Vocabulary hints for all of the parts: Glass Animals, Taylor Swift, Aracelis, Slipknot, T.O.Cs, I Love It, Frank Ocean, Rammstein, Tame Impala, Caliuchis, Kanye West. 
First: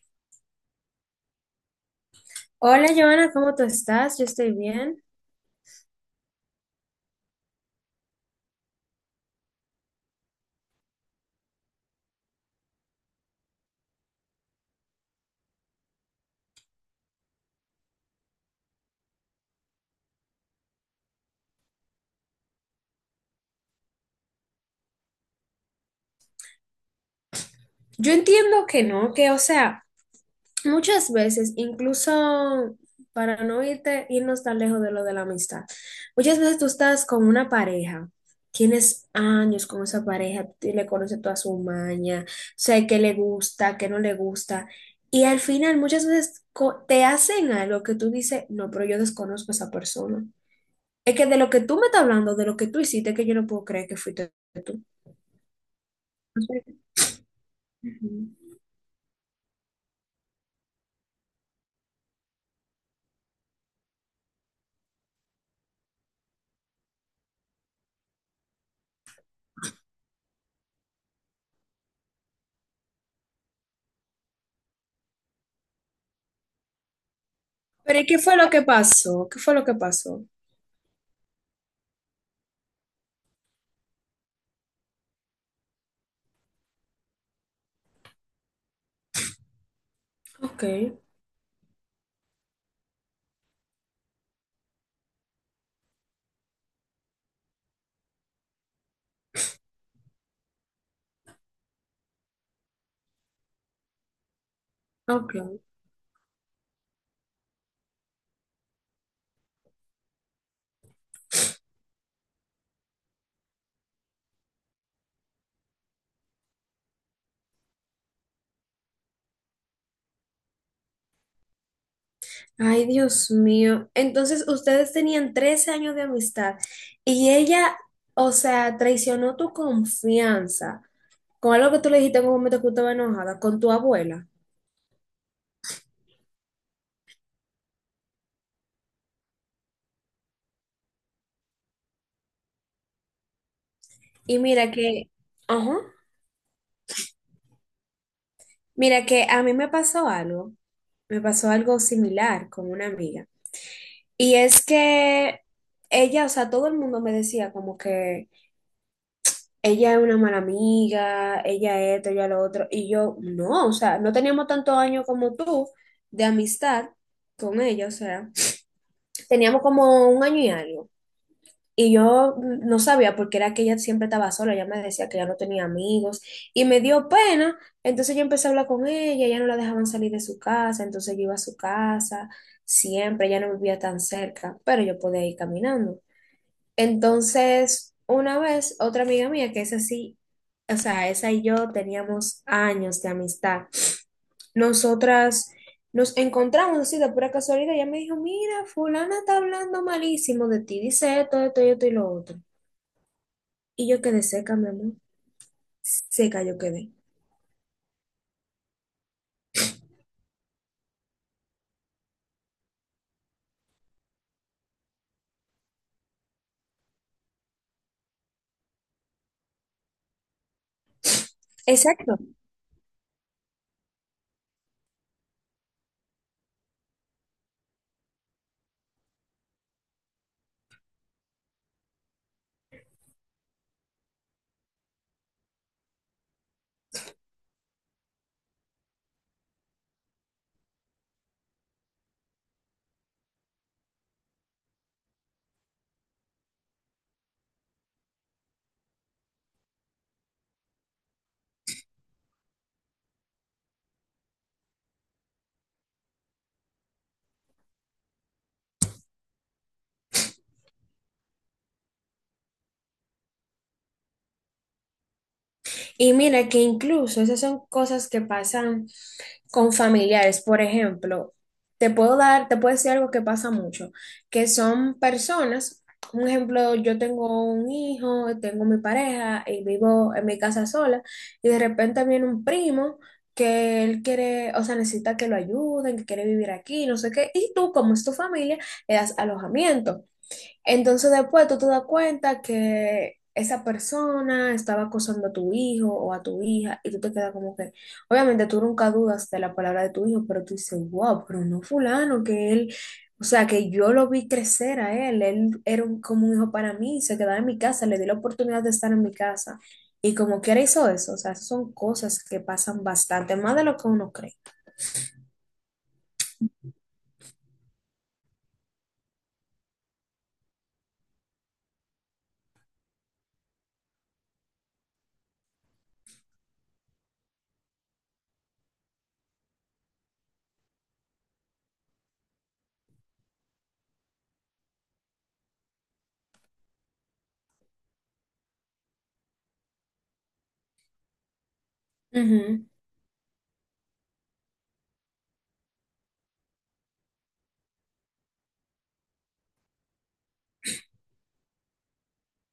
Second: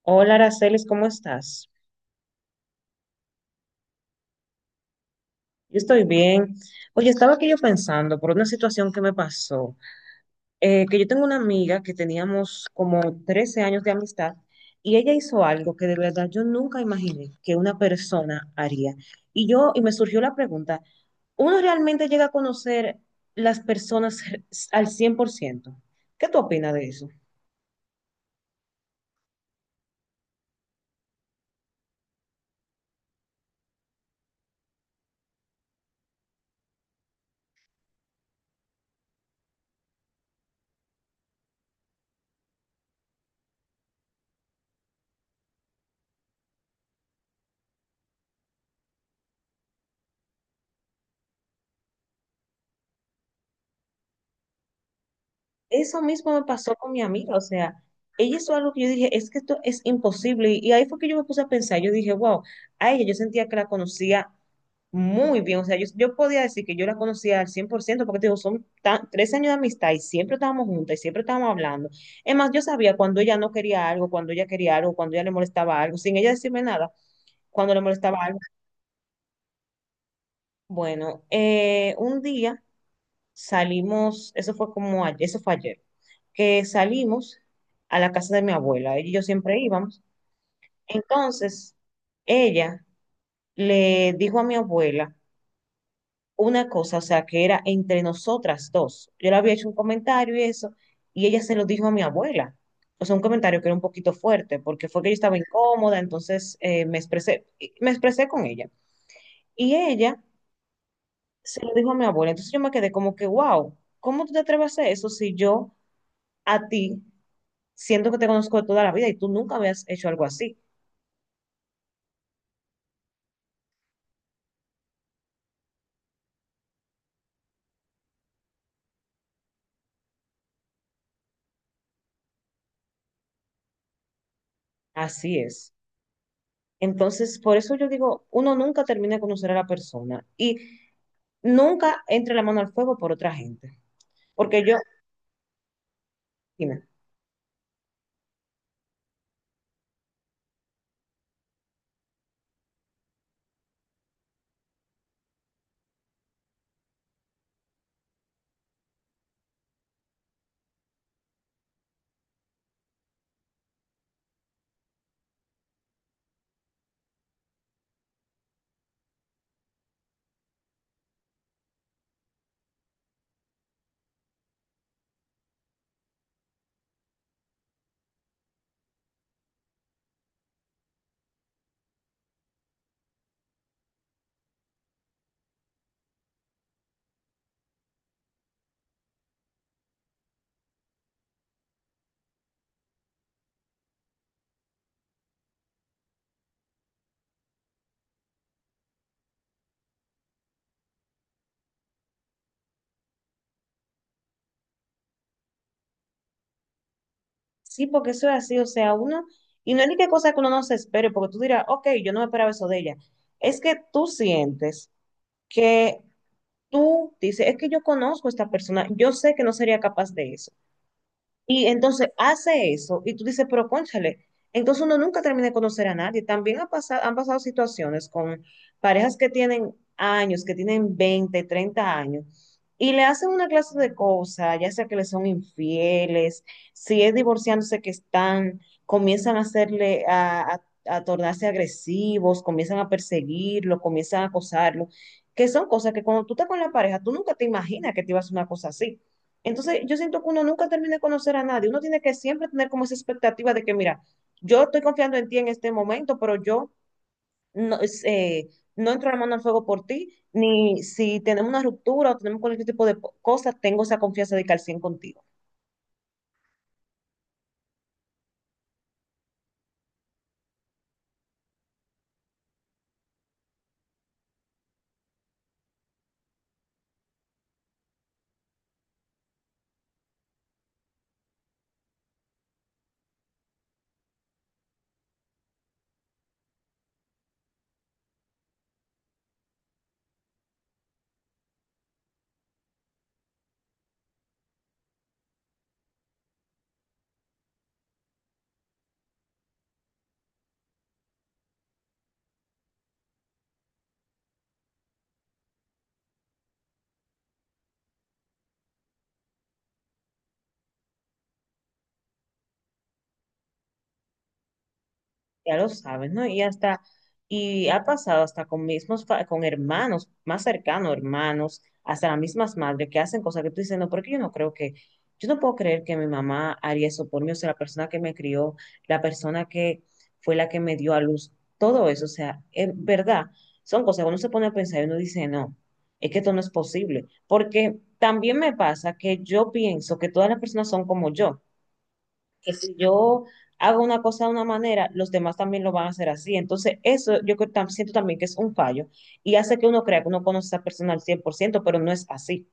Hola, Aracelis, ¿cómo estás? Hola, Joana, ¿cómo tú estás? Yo estoy bien. Yo estoy bien. Oye, estaba aquí yo pensando por una situación que me pasó, que yo tengo una amiga que teníamos como 13 años de amistad y ella hizo algo que de verdad yo nunca imaginé que una persona haría. Y me surgió la pregunta, ¿uno realmente llega a conocer las personas al 100%? ¿Qué tú opinas de eso? Yo entiendo que no, que o sea, muchas veces, incluso para no irnos tan lejos de lo de la amistad, muchas veces tú estás con una pareja, tienes años con esa pareja, tú le conoces toda su maña, sé qué le gusta, qué no le gusta, y al final muchas veces te hacen algo que tú dices, no, pero yo desconozco a esa persona. Es que de lo que tú me estás hablando, de lo que tú hiciste, que yo no puedo creer que fuiste tú. Eso mismo me pasó con mi amiga, o sea, Ujú. ella hizo algo que yo dije, es que esto es imposible. Y ahí fue que yo me puse a pensar, yo dije, wow, a ella yo sentía que la conocía muy bien, o sea, yo podía decir que yo la conocía al 100%, porque te digo, 3 años de amistad y siempre estábamos juntas y siempre estábamos hablando. Es más, yo sabía cuando ella no quería algo, cuando ella quería algo, cuando ella le molestaba algo, sin ella decirme nada, cuando le Pero ¿y molestaba qué fue algo. lo que pasó? ¿Qué fue lo que pasó? Bueno, un día salimos. Eso fue como, eso fue ayer, que salimos a la casa de mi abuela, ella y yo siempre íbamos. Ok, Entonces, ella le dijo a mi abuela una cosa, o sea, que era entre nosotras dos. Yo le había hecho un comentario y eso, y ella se lo dijo a mi abuela. O sea, un comentario que era un poquito fuerte, porque fue que yo estaba ok. incómoda, entonces me expresé con ella. Y ella se lo dijo a mi abuela. Entonces yo me quedé como que, wow, ¿cómo tú te atreves a hacer eso si yo a ti siento que te conozco de toda la vida y tú nunca habías hecho algo así? Ay, Dios mío. Entonces, ustedes tenían 13 años de amistad y ella, o sea, traicionó tu confianza con algo que tú le dijiste en un momento que tú estabas enojada, con tu abuela. Así es. Entonces, por eso yo digo, uno nunca termina de conocer a la persona y nunca entre la mano al fuego por otra gente. Y Porque mira yo, que, ajá, dime, mira que a mí me pasó algo, similar con una amiga. Y es que ella, o sea, todo el mundo me decía como que... ella es una mala amiga, ella esto, ella lo otro. Y yo, no, o sea, no teníamos tantos años como tú de amistad con ella, o sea, teníamos como un año y algo. Y yo no sabía porque era que ella siempre estaba sola, ella me decía que ya no tenía amigos y me dio pena, entonces yo empecé a hablar con ella, ya no la dejaban salir de su casa, entonces yo iba a su casa, siempre, ya no vivía tan cerca, pero yo podía ir caminando. Entonces, una vez, otra amiga mía, que es así, o sea, esa y yo teníamos años de amistad. Nosotras nos encontramos así de pura casualidad. Ella me dijo, mira, fulana está hablando malísimo de ti, dice esto, esto y esto y lo otro. Y yo quedé seca, mi amor. Seca yo quedé. sí, porque eso es así, o sea, uno, y no es ni qué cosa que uno no se espere, porque tú dirás, ok, yo no me esperaba eso de ella. Es que tú sientes que tú dices, es que yo conozco a esta persona, yo sé que no sería capaz de eso. Y entonces Exacto. hace eso y tú dices, pero cónchale, entonces uno nunca termina de conocer a nadie. También ha pasado, han pasado situaciones con parejas que tienen años, que tienen 20 30 años, y le hacen una clase de cosas, ya sea que le son infieles, si es divorciándose que están, comienzan a hacerle, a tornarse agresivos, comienzan a perseguirlo, comienzan a acosarlo, que son cosas que cuando tú estás con la pareja, tú nunca te imaginas que te ibas a hacer una cosa así. Entonces, yo siento que uno nunca termina de conocer a nadie. Uno tiene que siempre tener como esa expectativa de que, mira, yo estoy confiando en ti en este momento, pero yo no, es, eh, no entro la mano al fuego por ti, ni si tenemos una ruptura o tenemos cualquier tipo de cosa, tengo esa confianza de que al 100 contigo. Y mira que incluso esas son cosas que pasan con familiares, por ejemplo, te puedo dar, te puedo decir algo que pasa mucho, que son personas, un ejemplo, yo tengo un hijo, tengo mi pareja y vivo en mi casa sola y de repente viene un primo que él quiere, o sea, necesita que lo ayuden, que quiere vivir aquí, no sé qué, y tú como es tu familia, le das alojamiento. Entonces después tú te das cuenta que esa persona estaba acosando a tu hijo o a tu hija y tú te quedas como que, obviamente tú nunca dudas de la palabra de tu hijo, pero tú dices, wow, pero no fulano, que él, o sea, que yo lo vi crecer a él, él era como un hijo para mí, se quedaba en mi casa, le di la oportunidad de estar en mi casa y como quiera hizo eso, o sea, son cosas que pasan bastante, más de lo que uno Ya lo sabes, ¿no? Y ha pasado hasta con mismos, con hermanos más cercanos, hermanos, hasta las mismas madres que hacen cosas que tú dices, no, porque yo no puedo creer que mi mamá haría eso por mí, o sea, la persona que me crió, la persona que fue la que me dio a luz, todo eso, o sea, es verdad, son cosas que uno se pone a pensar y uno dice, no, es que esto no es posible, porque también me pasa que yo pienso que todas las personas son como yo, que cree. si yo hago una cosa de una manera, los demás también lo van a hacer así. Entonces, eso yo creo siento también que es un fallo y hace que uno crea que uno conoce a esa persona al 100% pero no es así.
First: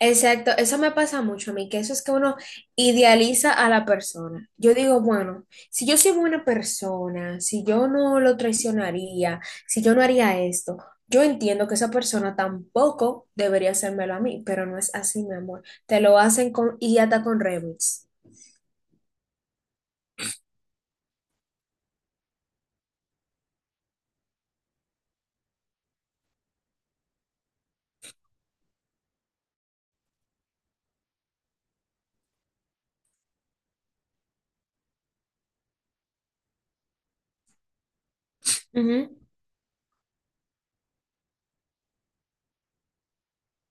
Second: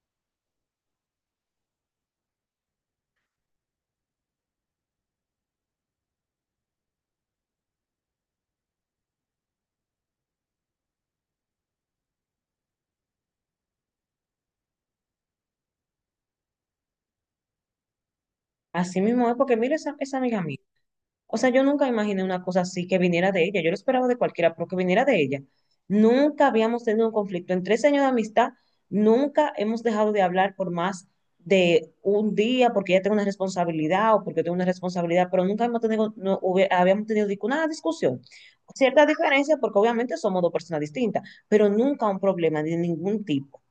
Exacto, eso me pasa mucho a mí, que eso es que uno idealiza a la persona. Yo digo, bueno, si yo soy buena persona, si yo no lo traicionaría, si yo no haría esto, yo entiendo que esa persona tampoco debería hacérmelo a mí, pero no es así, mi amor. Te lo hacen con, y hasta con remix. Así mismo es porque, mira, esa amiga mía. O sea, yo nunca imaginé una cosa así que viniera de ella. Yo lo esperaba de cualquiera, pero que viniera de ella. Nunca habíamos tenido un conflicto. En 3 años de amistad, nunca hemos dejado de hablar por más de un día porque ella tengo una responsabilidad o porque tengo una responsabilidad, pero nunca hemos tenido, no, habíamos tenido ninguna discusión. Cierta diferencia porque obviamente somos dos personas distintas, pero nunca un problema de ningún tipo.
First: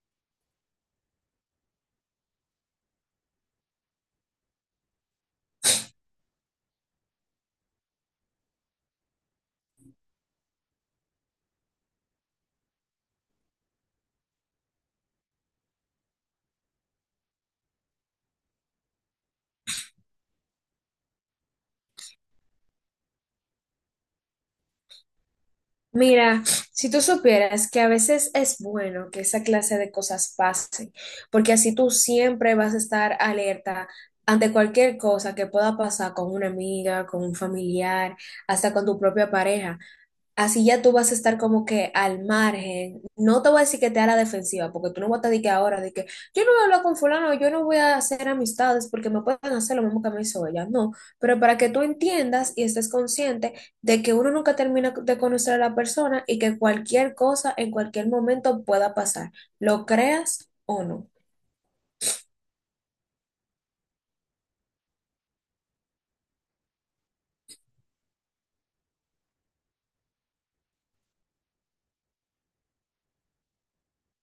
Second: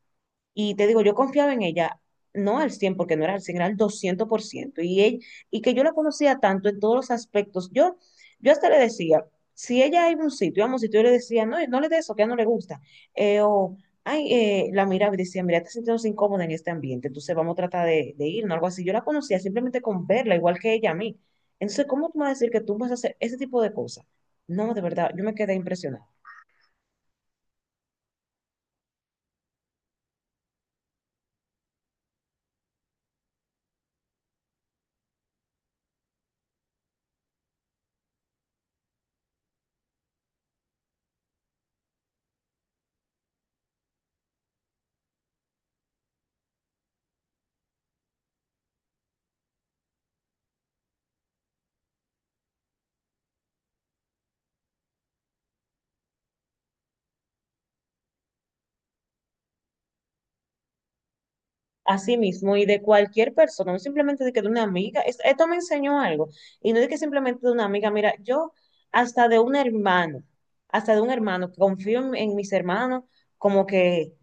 Y te digo, yo confiaba en ella, no al 100 porque no era al cien, era al 200%. Y, ella, y que yo la conocía tanto en todos los aspectos. Yo hasta le decía, si ella iba a un sitio, íbamos a un sitio, yo le decía, no, no le des eso, que a ella no le gusta. Eh, o, la miraba y decía, mira, te sientes incómoda en este ambiente, entonces vamos a tratar de irnos, algo así. Yo la conocía simplemente con verla, igual que ella a mí. Entonces, ¿cómo tú me vas a decir que tú vas a hacer ese tipo de cosas? No, de verdad, yo me quedé impresionada. Mira, si tú supieras que a veces es bueno que esa clase de cosas pasen, porque así tú siempre vas a estar alerta ante cualquier cosa que pueda pasar con una amiga, con un familiar, hasta con tu propia pareja. Así ya tú vas a estar como que al margen. No te voy a decir que te a la defensiva, porque tú no vas a estar de que ahora, de que yo no voy a hablar con fulano, yo no voy a hacer amistades porque me pueden hacer lo mismo que me hizo ella. No, pero para que tú entiendas y estés consciente de que uno nunca termina de conocer a la persona y que cualquier cosa en cualquier momento pueda pasar, lo creas o no. Así mismo, y de cualquier persona, no simplemente de que de una amiga, esto me enseñó algo, y no de que simplemente de una amiga, mira, yo hasta de un hermano, hasta de un hermano, que confío en mis hermanos como que,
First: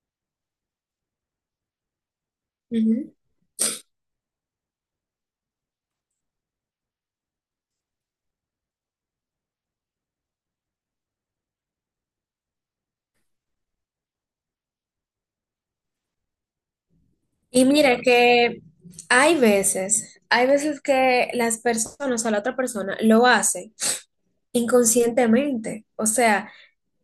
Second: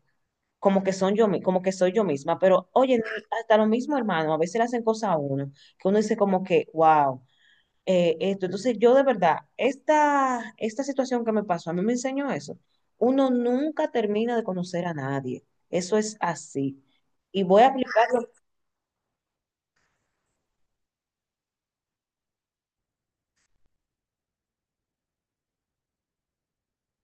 como que son yo, como que soy yo misma, pero oye, Ujú. hasta los mismos hermanos a veces le hacen cosas a uno, que uno dice como que, wow, esto, entonces yo de verdad, esta situación que me pasó, a mí me enseñó eso, uno nunca termina de conocer a nadie, eso es así. Y voy Y a mira aplicarlo. que hay veces que las personas o sea, la otra persona lo hace inconscientemente. O sea,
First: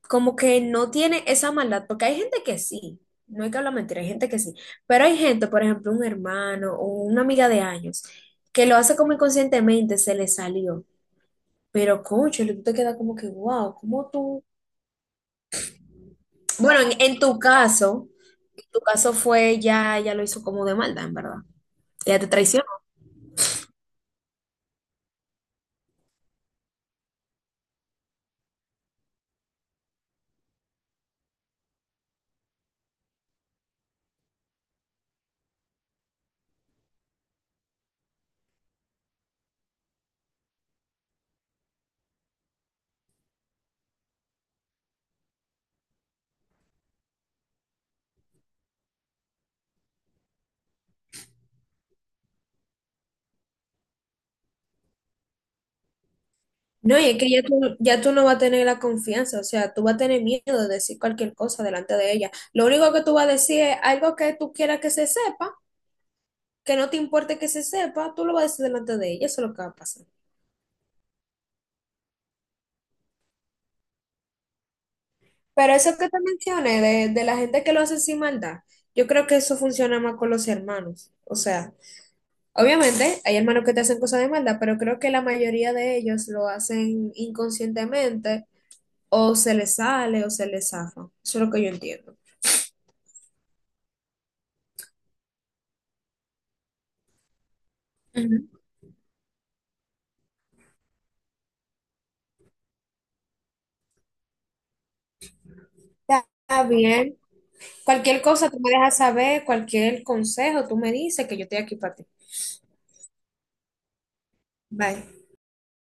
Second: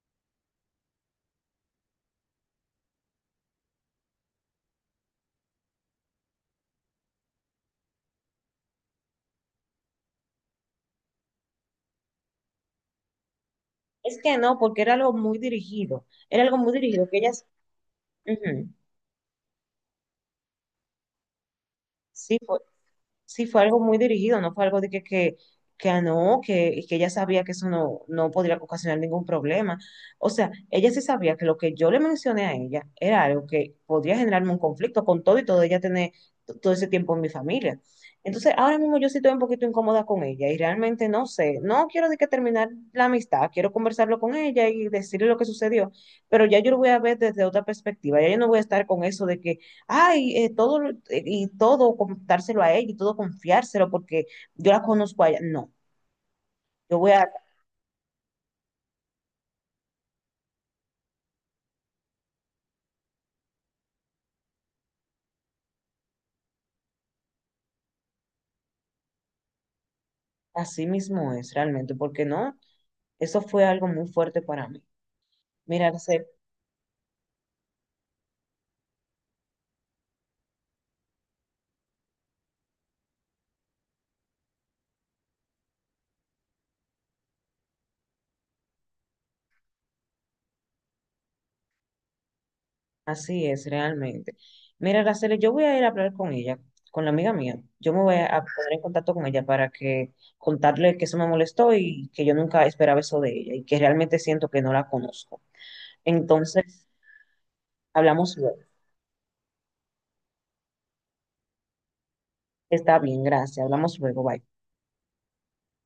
como que no tiene esa maldad, porque hay gente que sí, no hay que hablar mentira, hay gente que sí, pero hay gente, por ejemplo, un hermano o una amiga de años, que lo hace como inconscientemente, se le salió. Pero, concho, tú te quedas como que, wow, ¿cómo Es que tú? no, porque era algo muy dirigido, era algo muy Bueno, dirigido, que ellas, en ujú, tu caso fue ya lo hizo como de maldad, en verdad. Ya te sí, fue- traicionó. sí, fue algo muy dirigido, no fue algo de que, que ah, no, que ella sabía que eso no, no podría ocasionar ningún problema. O sea, ella sí sabía que lo que yo le mencioné a ella era algo que podría generarme un conflicto con todo y todo ella tener todo ese tiempo en mi familia. Entonces, ahora mismo yo sí estoy un poquito incómoda con ella y realmente no sé, no quiero de que terminar la amistad, quiero conversarlo con ella y decirle lo que sucedió, pero ya yo lo voy a ver desde otra perspectiva, ya yo no voy a estar con eso de que ay, todo, y todo contárselo a ella y todo confiárselo porque yo la conozco a ella. No, yo No, y voy es que a, ya tú no vas a tener la confianza, o sea, tú vas a tener miedo de decir cualquier cosa delante de ella. Lo único que tú vas a decir es algo que tú quieras que se sepa, que no te importe que se sepa, tú lo vas a decir delante de ella, eso es lo que va a pasar. así mismo es realmente, porque no, eso fue algo muy fuerte para mí. Pero Mira, eso que te Araceli, mencioné de, la gente que lo hace sin maldad, yo creo que eso funciona más con los hermanos. O sea, obviamente hay hermanos que te hacen cosas de maldad, pero creo que la mayoría de ellos lo hacen inconscientemente o se les sale o se les zafa. Eso es lo que yo entiendo. así es realmente. Mira, Araceli, yo voy a ir a hablar con ella, con la amiga mía. Yo me voy a Ujú. poner en contacto con ella para que contarle que eso me molestó y que yo nunca esperaba eso de ella y que realmente siento que no la conozco. Está Entonces, bien. Cualquier hablamos cosa luego. tú me dejas saber, cualquier consejo tú me dices que yo estoy aquí para ti. Está bien, gracias. Hablamos luego, bye. Bye.